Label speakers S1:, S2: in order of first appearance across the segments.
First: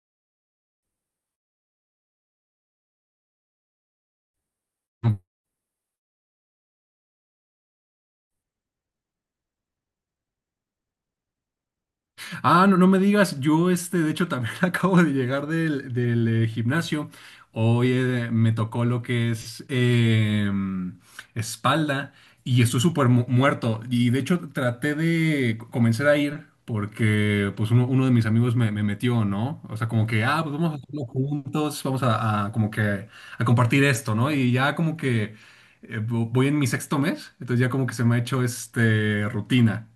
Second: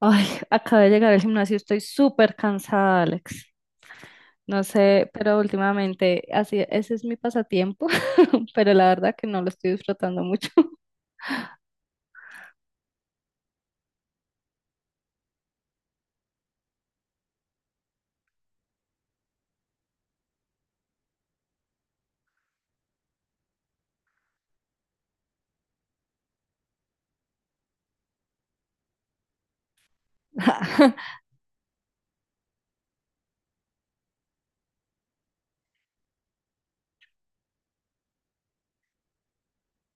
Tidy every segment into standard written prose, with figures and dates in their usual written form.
S1: Ay, acabo de llegar al gimnasio, estoy súper cansada, Alex. No sé, pero últimamente, así, ese es mi pasatiempo, pero la verdad que no lo estoy disfrutando mucho.
S2: Ah, no, no me digas, yo de hecho también acabo de llegar del gimnasio. Hoy me tocó lo que es espalda y estoy súper muerto. Y de hecho traté de comenzar a ir porque pues uno de mis amigos me metió, ¿no? O sea, como que, ah, pues vamos a hacerlo juntos, vamos a como que a compartir esto, ¿no? Y ya como que voy en mi sexto mes, entonces ya como que se me ha hecho este rutina.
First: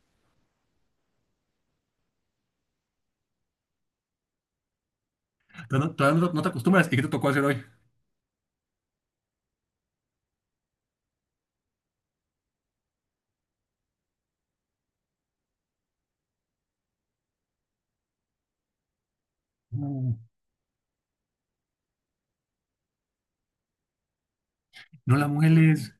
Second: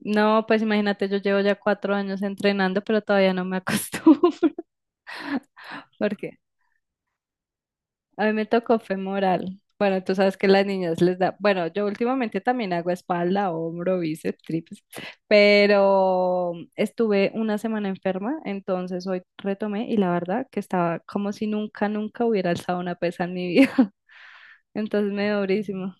S1: No, pues imagínate, yo llevo ya 4 años entrenando, pero todavía no me acostumbro.
S2: Pero todavía
S1: porque
S2: no te acostumbras. ¿Y qué te tocó hacer hoy?
S1: A mí me tocó femoral. Bueno, tú sabes que las niñas les da, bueno, yo últimamente también hago espalda, hombro, bíceps, tríceps, pero estuve una semana enferma, entonces hoy retomé y la
S2: No.
S1: verdad que estaba como si nunca, nunca hubiera alzado una pesa en mi vida. Entonces
S2: No
S1: me
S2: la
S1: dio
S2: mueles.
S1: durísimo,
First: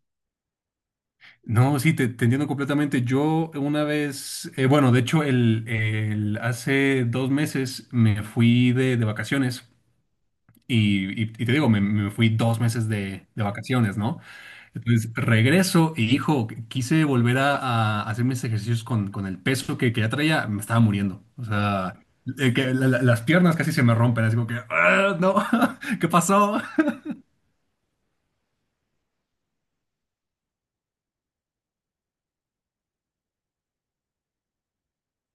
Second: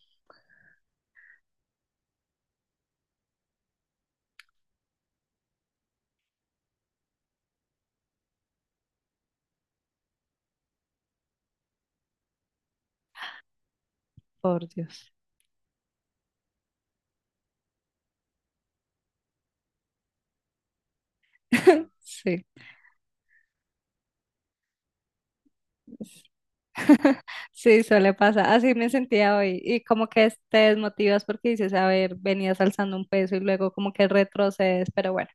S2: No, sí, te entiendo completamente. Yo una vez, bueno, de hecho, hace 2 meses me fui de vacaciones y te digo, me fui 2 meses de vacaciones, ¿no?
S1: por
S2: Entonces
S1: Dios.
S2: regreso y, hijo, quise volver a hacer mis ejercicios con el peso que ya traía, me estaba muriendo. O sea,
S1: Sí,
S2: las piernas casi se me rompen, así como que, "Ah, no, ¿qué pasó?".
S1: sí, suele pasar. Así me sentía hoy y como que te desmotivas porque dices, a ver, venías alzando un peso y luego como que retrocedes, pero bueno.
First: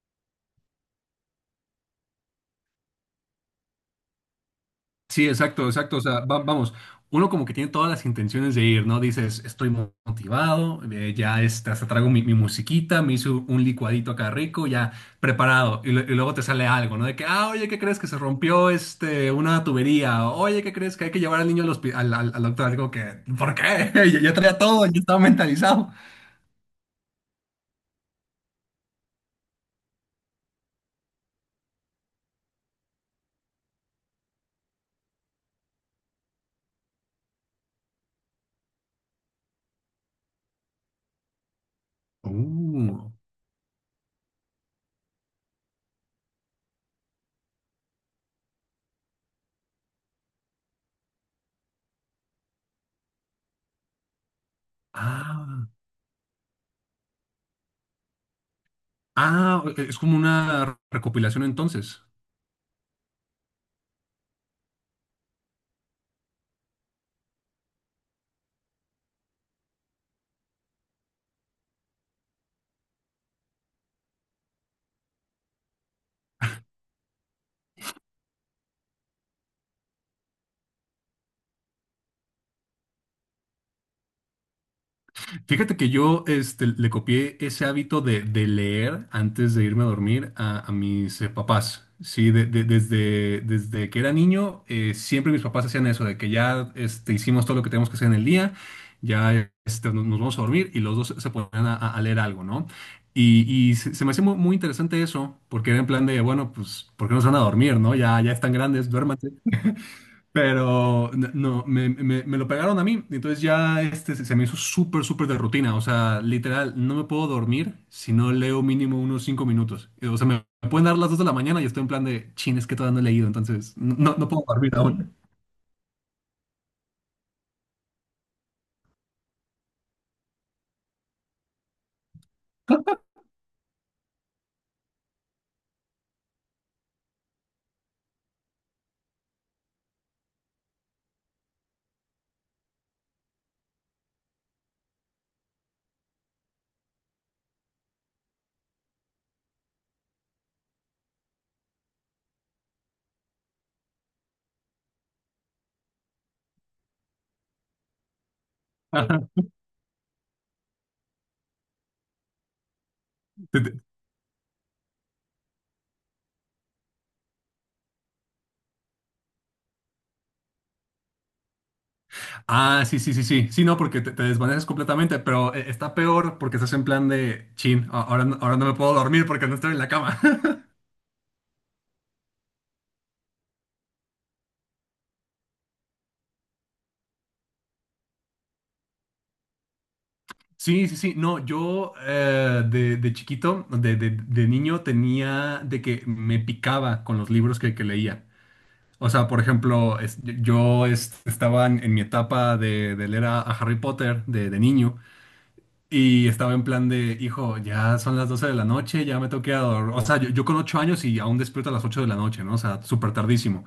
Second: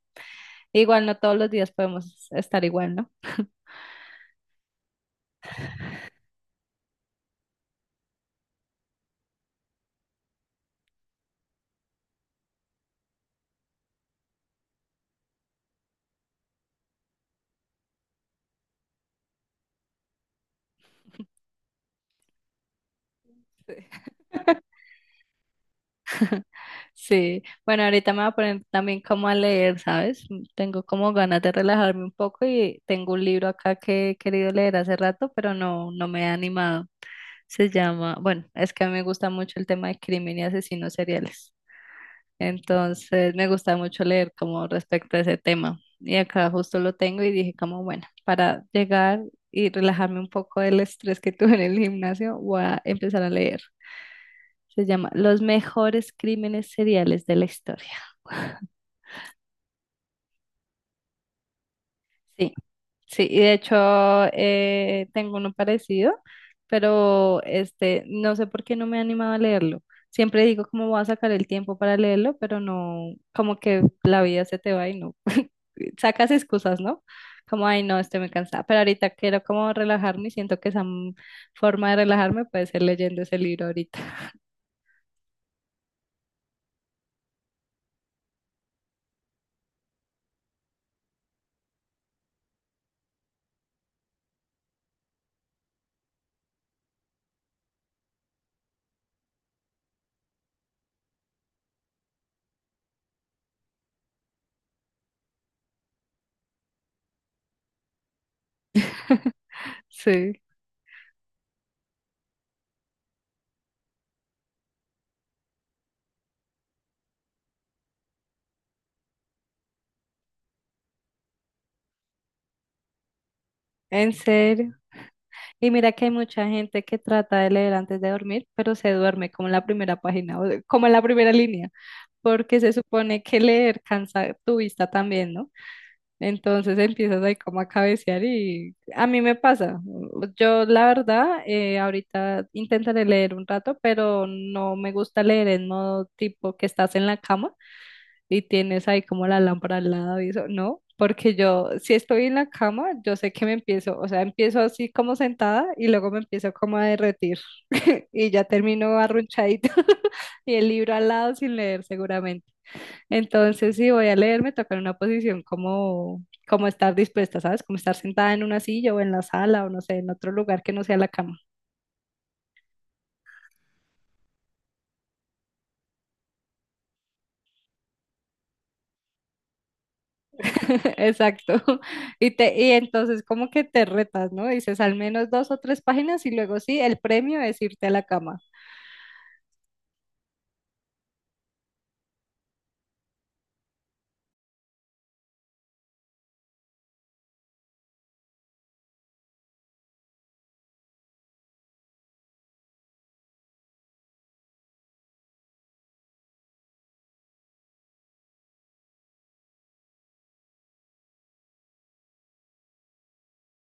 S1: Igual no todos los días podemos estar igual, ¿no?
S2: Sí, exacto, exacto. O sea, vamos, uno como que tiene todas las intenciones de ir, ¿no? Dices, estoy motivado, hasta traigo mi musiquita, me hizo un licuadito acá rico, ya preparado. Y, y luego te sale algo, ¿no? De que, ah, oye, ¿qué crees que se rompió este, una tubería? Oye, ¿qué crees que hay que llevar al niño al, al doctor? Digo que, ¿por
S1: Sí.
S2: qué? Yo traía todo, yo estaba mentalizado.
S1: Sí, bueno, ahorita me voy a poner también como a leer, ¿sabes? Tengo como ganas de relajarme un poco y tengo un libro acá que he querido leer hace rato, pero no, no me he animado. Se llama, bueno, es que a mí me gusta mucho el tema de crimen y asesinos seriales.
S2: Uh,
S1: Entonces me gusta mucho leer como respecto a ese tema. Y acá justo lo tengo y dije como, bueno, para llegar y relajarme un poco del estrés que tuve en el gimnasio, voy a empezar a leer. Se llama Los
S2: ah,
S1: mejores crímenes seriales de la historia.
S2: ah, es como una recopilación entonces.
S1: Sí, sí, y de hecho tengo uno parecido, pero este, no sé por qué no me he animado a leerlo. Siempre digo cómo voy a sacar el tiempo para leerlo, pero no, como que la vida se te va y no. Sacas excusas, ¿no? Como, ay, no, estoy muy cansada. Pero ahorita quiero como relajarme y siento que forma de relajarme puede ser leyendo ese libro ahorita.
S2: Fíjate que yo le copié ese hábito de leer antes de irme a dormir a mis papás. Sí, desde, desde que era niño, siempre mis papás hacían eso, de que ya hicimos todo lo que teníamos que hacer en el día, ya nos vamos a dormir y los dos se ponían a leer algo, ¿no? Y, se me hacía muy, muy interesante eso, porque era en plan de, bueno, pues, ¿por qué no se van a dormir, no? Ya, ya están grandes, duerman,
S1: Sí,
S2: pero n- no, me- me lo pegaron a mí, entonces ya se me hizo súper, súper de rutina. O sea, literal, no me puedo dormir si no leo mínimo unos 5 minutos. O sea, me pueden dar las 2 de la mañana y estoy en plan de, chin, es que todavía no he leído, entonces
S1: en
S2: no puedo dormir
S1: serio.
S2: aún.
S1: Y mira que hay mucha gente que trata de leer antes de dormir, pero se duerme como en la primera página, o como en la primera línea, porque se supone que leer cansa tu vista también, ¿no? Entonces empiezas ahí como a cabecear y a mí me pasa. Yo la verdad, ahorita intentaré leer un rato, pero no me gusta leer en modo tipo que estás en la cama y tienes ahí como la lámpara al lado y eso, no. Porque yo, si estoy en la cama, yo sé que me empiezo, o sea, empiezo así como sentada y luego me empiezo como a derretir y ya termino
S2: Ajá.
S1: arrunchadita y el libro al lado sin leer seguramente.
S2: Te-
S1: Entonces,
S2: te-
S1: si voy a leer, me toca en una posición como, como estar dispuesta, ¿sabes? Como estar sentada en una silla o en la sala o no sé, en otro lugar que no sea la cama.
S2: Ah, sí, sí, sí, sí. Sí, no, porque te desvaneces completamente, pero está peor porque estás en plan de, chin, ahora, ahora no me puedo dormir porque no estoy en la cama.
S1: Exacto. Y, y entonces como que te retas, ¿no? Dices al menos dos o tres páginas y luego sí, el premio es irte a la cama.
S2: Sí, sí, sí. No, yo de chiquito, de niño, tenía de que me picaba con los libros que leía. O sea, por ejemplo, estaba en mi etapa de leer a Harry Potter de niño y estaba en plan de, hijo, ya son las 12 de la noche, ya me tengo que ir a dor-" O sea, yo con 8 años y aún despierto a las 8 de la noche, ¿no? O sea, súper tardísimo.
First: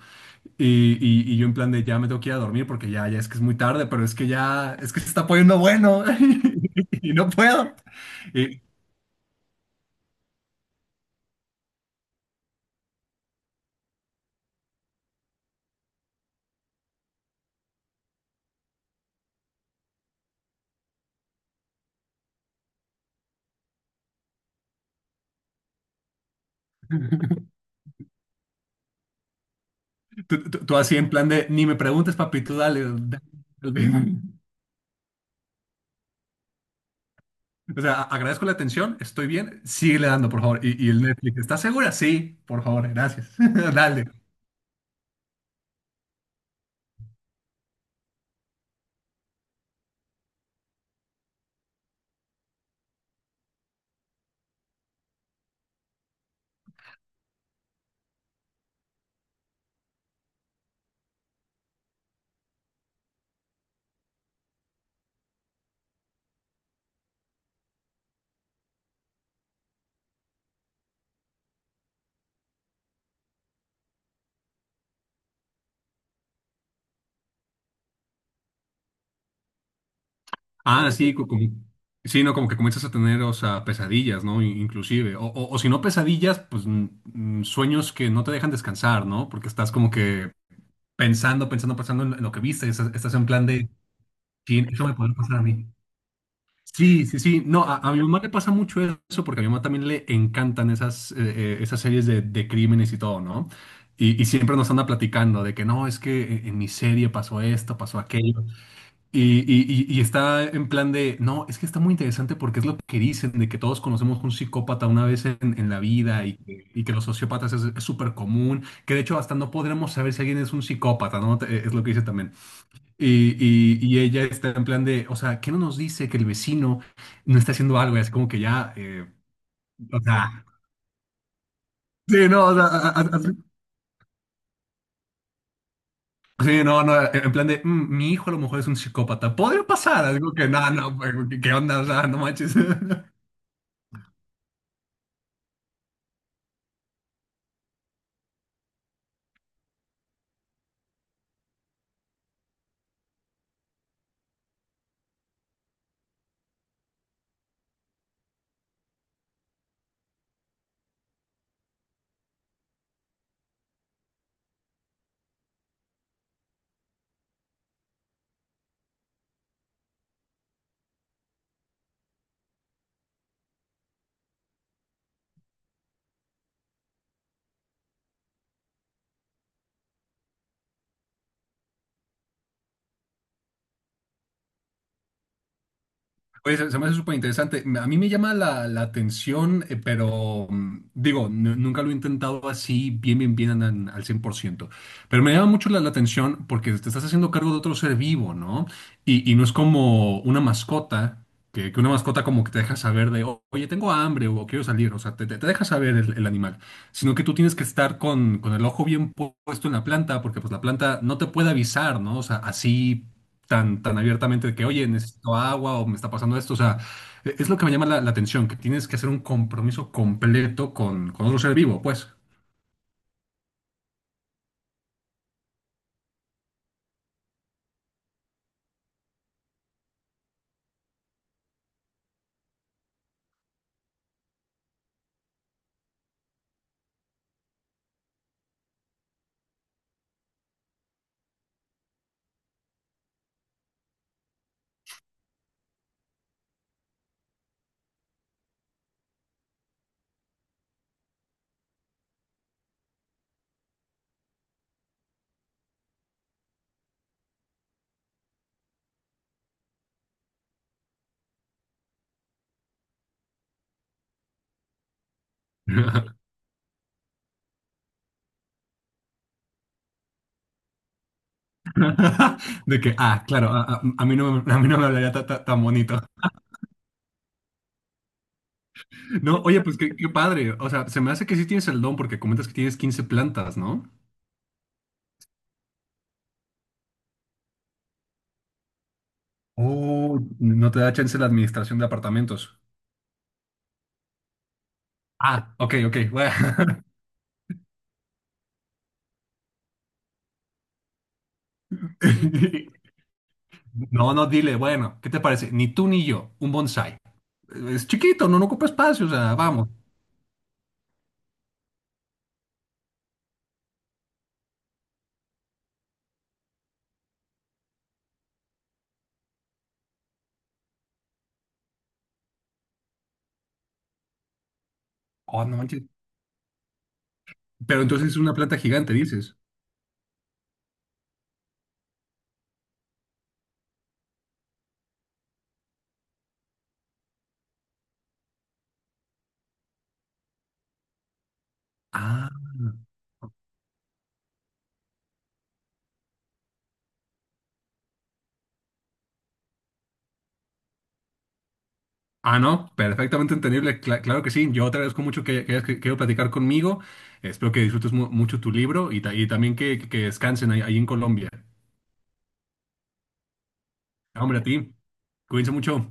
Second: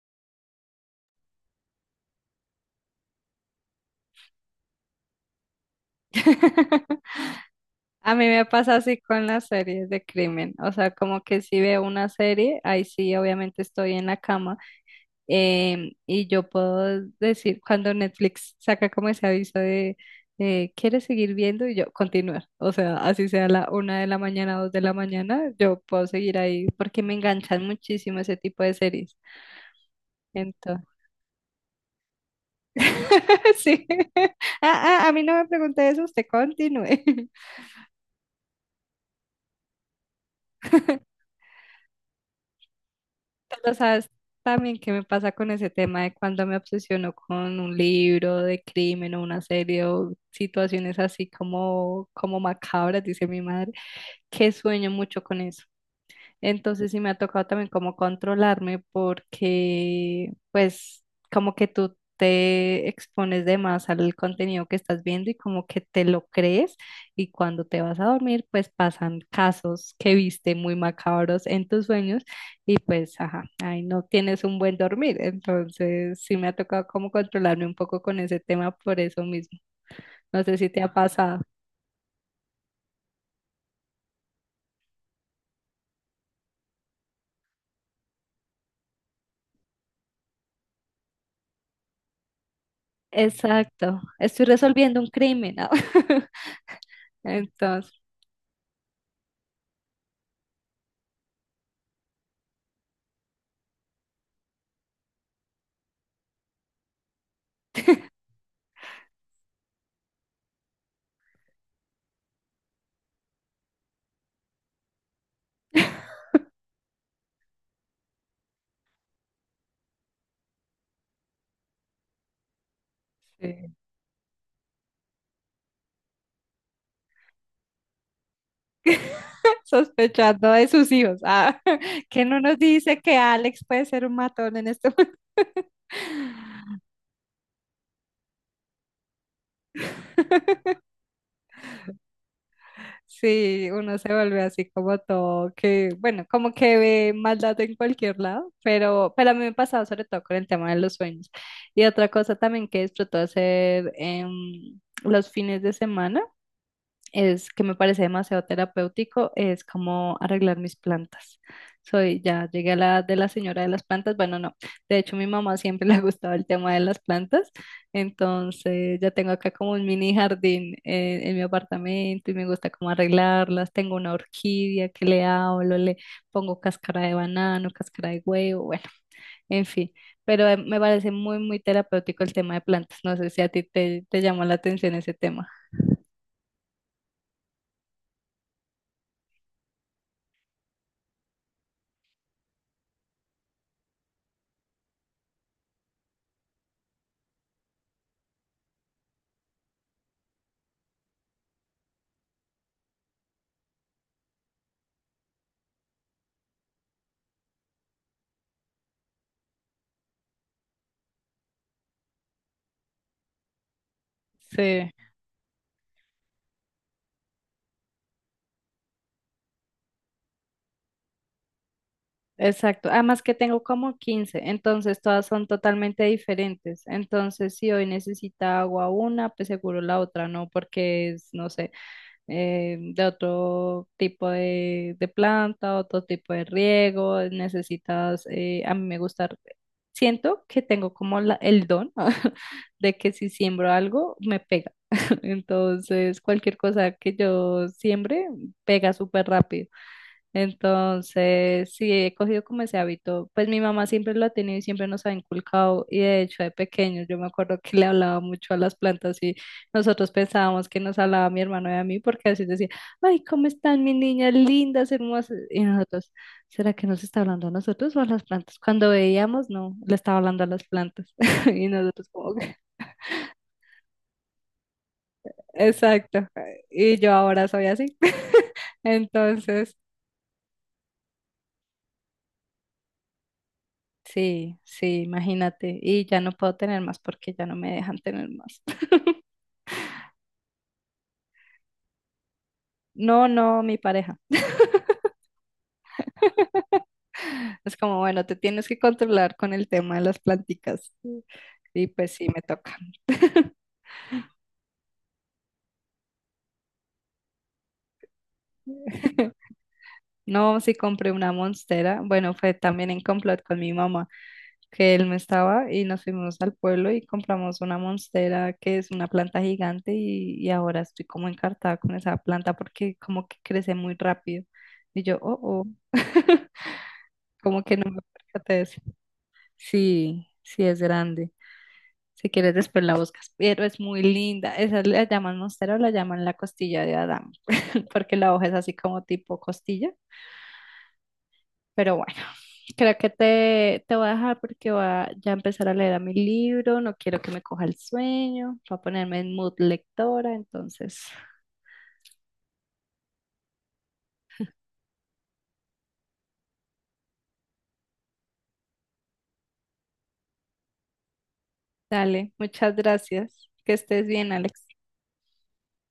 S2: Y, yo en plan de ya me tengo que ir a dormir porque ya, ya es que es muy tarde, pero es que ya, es que se está poniendo bueno y no puedo.
S1: A mí me
S2: Y
S1: pasa así con las series de crimen, o sea, como que si veo una serie, ahí sí, obviamente estoy en la cama. Y yo puedo decir, cuando Netflix saca como ese aviso de, ¿quieres seguir viendo? Y yo, continuar. O sea, así sea la una de la mañana, dos de la mañana, yo puedo seguir ahí porque me enganchan muchísimo ese tipo de series.
S2: tú, tú
S1: Entonces,
S2: así en plan de ni me preguntes, papi, tú dale, dale,
S1: sí.
S2: dale".
S1: A mí no me pregunte eso, usted continúe.
S2: O sea, agradezco la atención, estoy bien, síguele dando, por favor. Y el Netflix, ¿estás segura? Sí, por favor, gracias.
S1: Pero
S2: Dale.
S1: sabes también qué me pasa con ese tema de cuando me obsesiono con un libro de crimen o una serie o situaciones así como, como macabras, dice mi madre, que sueño mucho con eso. Entonces sí me ha tocado también como controlarme porque pues como que tú te expones de más al contenido que estás viendo y como que te lo crees y cuando te vas a dormir pues pasan casos que viste muy macabros en tus sueños y pues ajá, ahí no tienes un buen dormir. Entonces sí me ha tocado como controlarme un poco con ese tema por eso mismo. No sé si te
S2: Ah,
S1: ha
S2: sí, como,
S1: pasado.
S2: sí, no, como que comienzas a tener, o sea, pesadillas, ¿no? Inclusive. O, o si no pesadillas, pues sueños que no te dejan descansar, ¿no? Porque estás como que pensando, pensando, pensando en lo que viste. Estás, estás en plan de,
S1: Exacto, estoy
S2: sí, eso me
S1: resolviendo un
S2: puede pasar a
S1: crimen.
S2: mí.
S1: ¿No?
S2: Sí, sí, sí. No, a
S1: Entonces,
S2: mi mamá le pasa mucho eso porque a mi mamá también le encantan esas, esas series de crímenes y todo, ¿no? Y siempre nos anda platicando de que no, es que en mi serie pasó esto, pasó aquello. Y, y está en plan de, no, es que está muy interesante porque es lo que dicen, de que todos conocemos un psicópata una vez en la vida y que los sociópatas es súper común, que de hecho hasta no podremos saber si alguien es un psicópata, ¿no? Es lo que dice también. Y,
S1: sí.
S2: ella está en plan de, o sea, ¿qué no nos dice que el vecino no está haciendo algo? Y así como que ya, o sea,
S1: Sospechando de sus hijos. Ah, que
S2: sí,
S1: no
S2: no, o
S1: nos
S2: sea,
S1: dice que Alex puede ser un matón en este momento.
S2: sí, no, no, en plan de, "Mm, mi hijo a lo mejor es un psicópata, podría pasar, algo que no, no, pues, ¿qué onda?". O sea, no manches.
S1: Sí, uno se vuelve así como todo, que bueno, como que ve maldad en cualquier lado, pero a mí me ha pasado sobre todo con el tema de los sueños. Y otra cosa también que disfruto hacer en los fines de semana es que me parece demasiado terapéutico, es como arreglar mis plantas. Soy, ya llegué a la edad de la señora de las plantas, bueno, no, de hecho mi mamá siempre le ha gustado el tema de las plantas, entonces ya tengo acá como un mini jardín en mi apartamento y me gusta como arreglarlas, tengo una orquídea que le hablo, le pongo cáscara de banano, cáscara de huevo, bueno, en fin, pero me parece muy, muy terapéutico el tema de plantas, no sé si a ti te llamó la atención ese tema.
S2: Oye, se me hace súper interesante. A mí me llama la atención, pero mm, digo, nunca lo he intentado así bien, bien, bien al 100%. Pero me llama mucho la atención porque te estás haciendo cargo de otro ser vivo, ¿no? Y no es como una mascota, que una mascota como que te deja saber de, "O- oye, tengo hambre o quiero salir", o sea, te deja saber el animal. Sino que tú tienes que estar con el ojo bien puesto en la planta porque pues la planta no te puede avisar, ¿no? O sea, así tan, tan abiertamente de que, oye,
S1: Sí.
S2: necesito agua o me está pasando esto. O sea, es lo que me llama la atención, que tienes que hacer un compromiso completo con otro ser vivo, pues.
S1: Exacto, además que tengo como 15, entonces todas son totalmente diferentes. Entonces, si hoy necesita agua una, pues seguro la otra no, porque es, no sé, de otro tipo de planta, otro tipo de riego, necesitas, a mí me gusta, siento que tengo como el don de que si siembro algo, me pega. Entonces, cualquier cosa que yo siembre, pega súper rápido. Entonces, sí, he cogido como ese hábito. Pues mi mamá siempre lo ha tenido y siempre nos ha inculcado. Y de hecho, de pequeños, yo me acuerdo que le hablaba mucho a las plantas y nosotros pensábamos que nos hablaba a mi hermano y a mí, porque así decía, ay, ¿cómo están mis niñas lindas, hermosas? Y nosotros, ¿será que nos está hablando a nosotros o a las plantas? Cuando veíamos, no, le estaba hablando a las plantas. Y nosotros como que,
S2: De que, ah, claro, a mí no, a mí no me hablaría tan bonito.
S1: exacto. Y yo ahora soy así.
S2: No, oye,
S1: Entonces...
S2: pues qué, qué padre. O sea, se me hace que sí tienes el don porque comentas que tienes 15 plantas, ¿no?
S1: Sí, sí, imagínate. Y ya no puedo tener más porque ya no me dejan tener más.
S2: Oh, no te da chance la administración de apartamentos.
S1: No, no, mi pareja.
S2: Ah, ok, ok, bueno.
S1: Es como, bueno, te tienes que controlar con el tema de las planticas. Y pues sí, me toca.
S2: No, no, dile, bueno, ¿qué te parece? Ni tú ni yo, un bonsai. Es chiquito, no, no ocupa espacio, o sea, vamos.
S1: No, sí compré una monstera. Bueno, fue también en complot con mi mamá, que él no estaba y nos fuimos al pueblo y compramos una monstera que es una planta gigante y ahora estoy como encartada con esa planta porque como que crece muy rápido. Y yo, oh,
S2: Oh, no
S1: oh.
S2: manches.
S1: Como que
S2: Pero
S1: no me
S2: entonces es una
S1: percaté
S2: planta
S1: de eso.
S2: gigante, dices.
S1: Sí, sí es grande. Si quieres después la buscas, pero es muy linda. Esa la llaman monstera o la llaman la costilla de Adán, porque la hoja es así como tipo costilla. Pero bueno,
S2: Ah,
S1: creo que te voy a dejar porque voy a ya empezar a leer a mi libro. No quiero que me coja el sueño. Voy a ponerme en mood lectora. Entonces,
S2: ah, no, perfectamente entendible, claro que sí. Yo te agradezco mucho que hayas querido platicar conmigo. Espero que disfrutes mucho tu libro y, y también que descansen ahí, ahí en Colombia.
S1: dale, muchas gracias. Que estés
S2: No,
S1: bien,
S2: hombre, a
S1: Alex.
S2: ti. Cuídense mucho.